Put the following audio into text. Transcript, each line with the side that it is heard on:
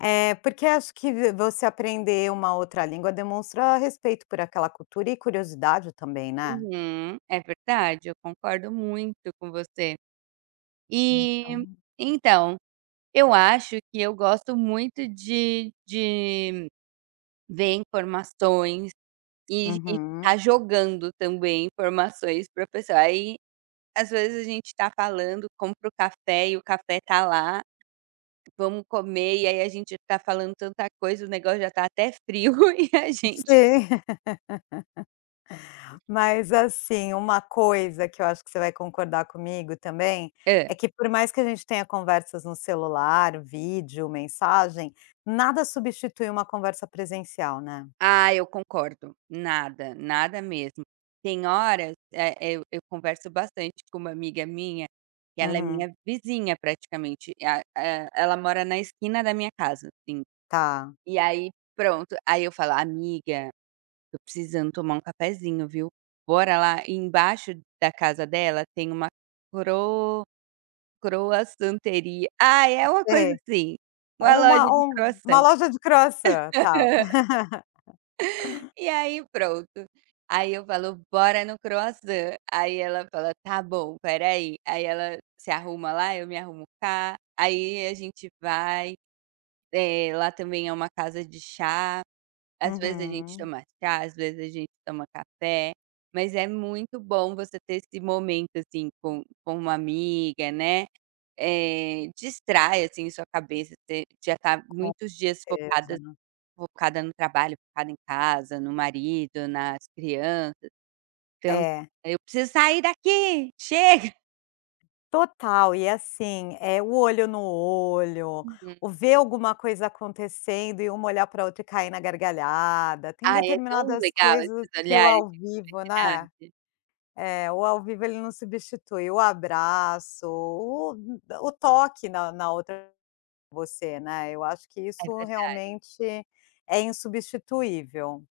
left: É, porque acho que v você aprender uma outra língua demonstra respeito por aquela cultura e curiosidade também, né.
right: Uhum, é verdade eu concordo muito com você. E
left: Então
right: então, eu acho que eu gosto muito de de ver informações e e ficar
left: Uhum.
right: jogando também informações pra pessoa. Aí às vezes a gente tá falando, compra o café e o café tá lá, vamos comer, e aí a gente tá falando tanta coisa, o negócio já tá até frio e a gente
left: Sim. Mas, assim, uma coisa que eu acho que você vai concordar comigo também,
right: Hã.
left: é que por mais que a gente tenha conversas no celular, vídeo, mensagem, nada substitui uma conversa presencial, né?
right: Ah, eu concordo. Nada, nada mesmo. Tem horas, eh, eu eu converso bastante com uma amiga minha, que ela é
left: Uhum.
right: minha vizinha praticamente, a e ela mora na esquina da minha casa, assim.
left: Tá.
right: E aí pronto, aí eu falo: "Amiga, eu tô precisando tomar um cafezinho, viu. Bora lá?". Embaixo da casa dela tem uma cro croissanteria, ah, é uma coisa
left: [unintelligible]
right: assim, uma loja
left: Uma
right: de
left: um uma
right: croissant.
left: loja de croissant. Tá.
right: E aí pronto, aí eu falo: "Bora no croissant", aí ela fala: "Tá bom, espera aí". Aí ela se arruma lá, eu me arrumo cá, aí a gente vai, eh, lá também é uma casa de chá, às vezes a gente
left: Uhum.
right: toma chá, às vezes a gente toma café. Mas é muito bom você ter esse momento, assim, com com uma amiga, né. Eh, distrai, assim, sua cabeça te já tá
left: Com
right: muitos dias focadas
left: certeza.
right: focada no trabalho, focada em casa, no marido, nas crianças, então:
left: É.
right: "Eu preciso sair daqui, Chega!".
left: Total e assim, eh, o olho no olho,
right: Uhum.
left: o ver alguma coisa acontecendo e uma olhar pra outra e cair na gargalhada. Tem
right: Ai, é tão
left: determinadas
right: legal
left: coisas
right: esses
left: que o
right: olhares
left: ao
right: de
left: vivo, né.
right: cumplicidade.
left: É, o ao vivo ele não substitui. O abraço, o o toque na na outra você, né, eu acho que
right: É
left: isso
right: verdade.
left: realmente é insubstituível.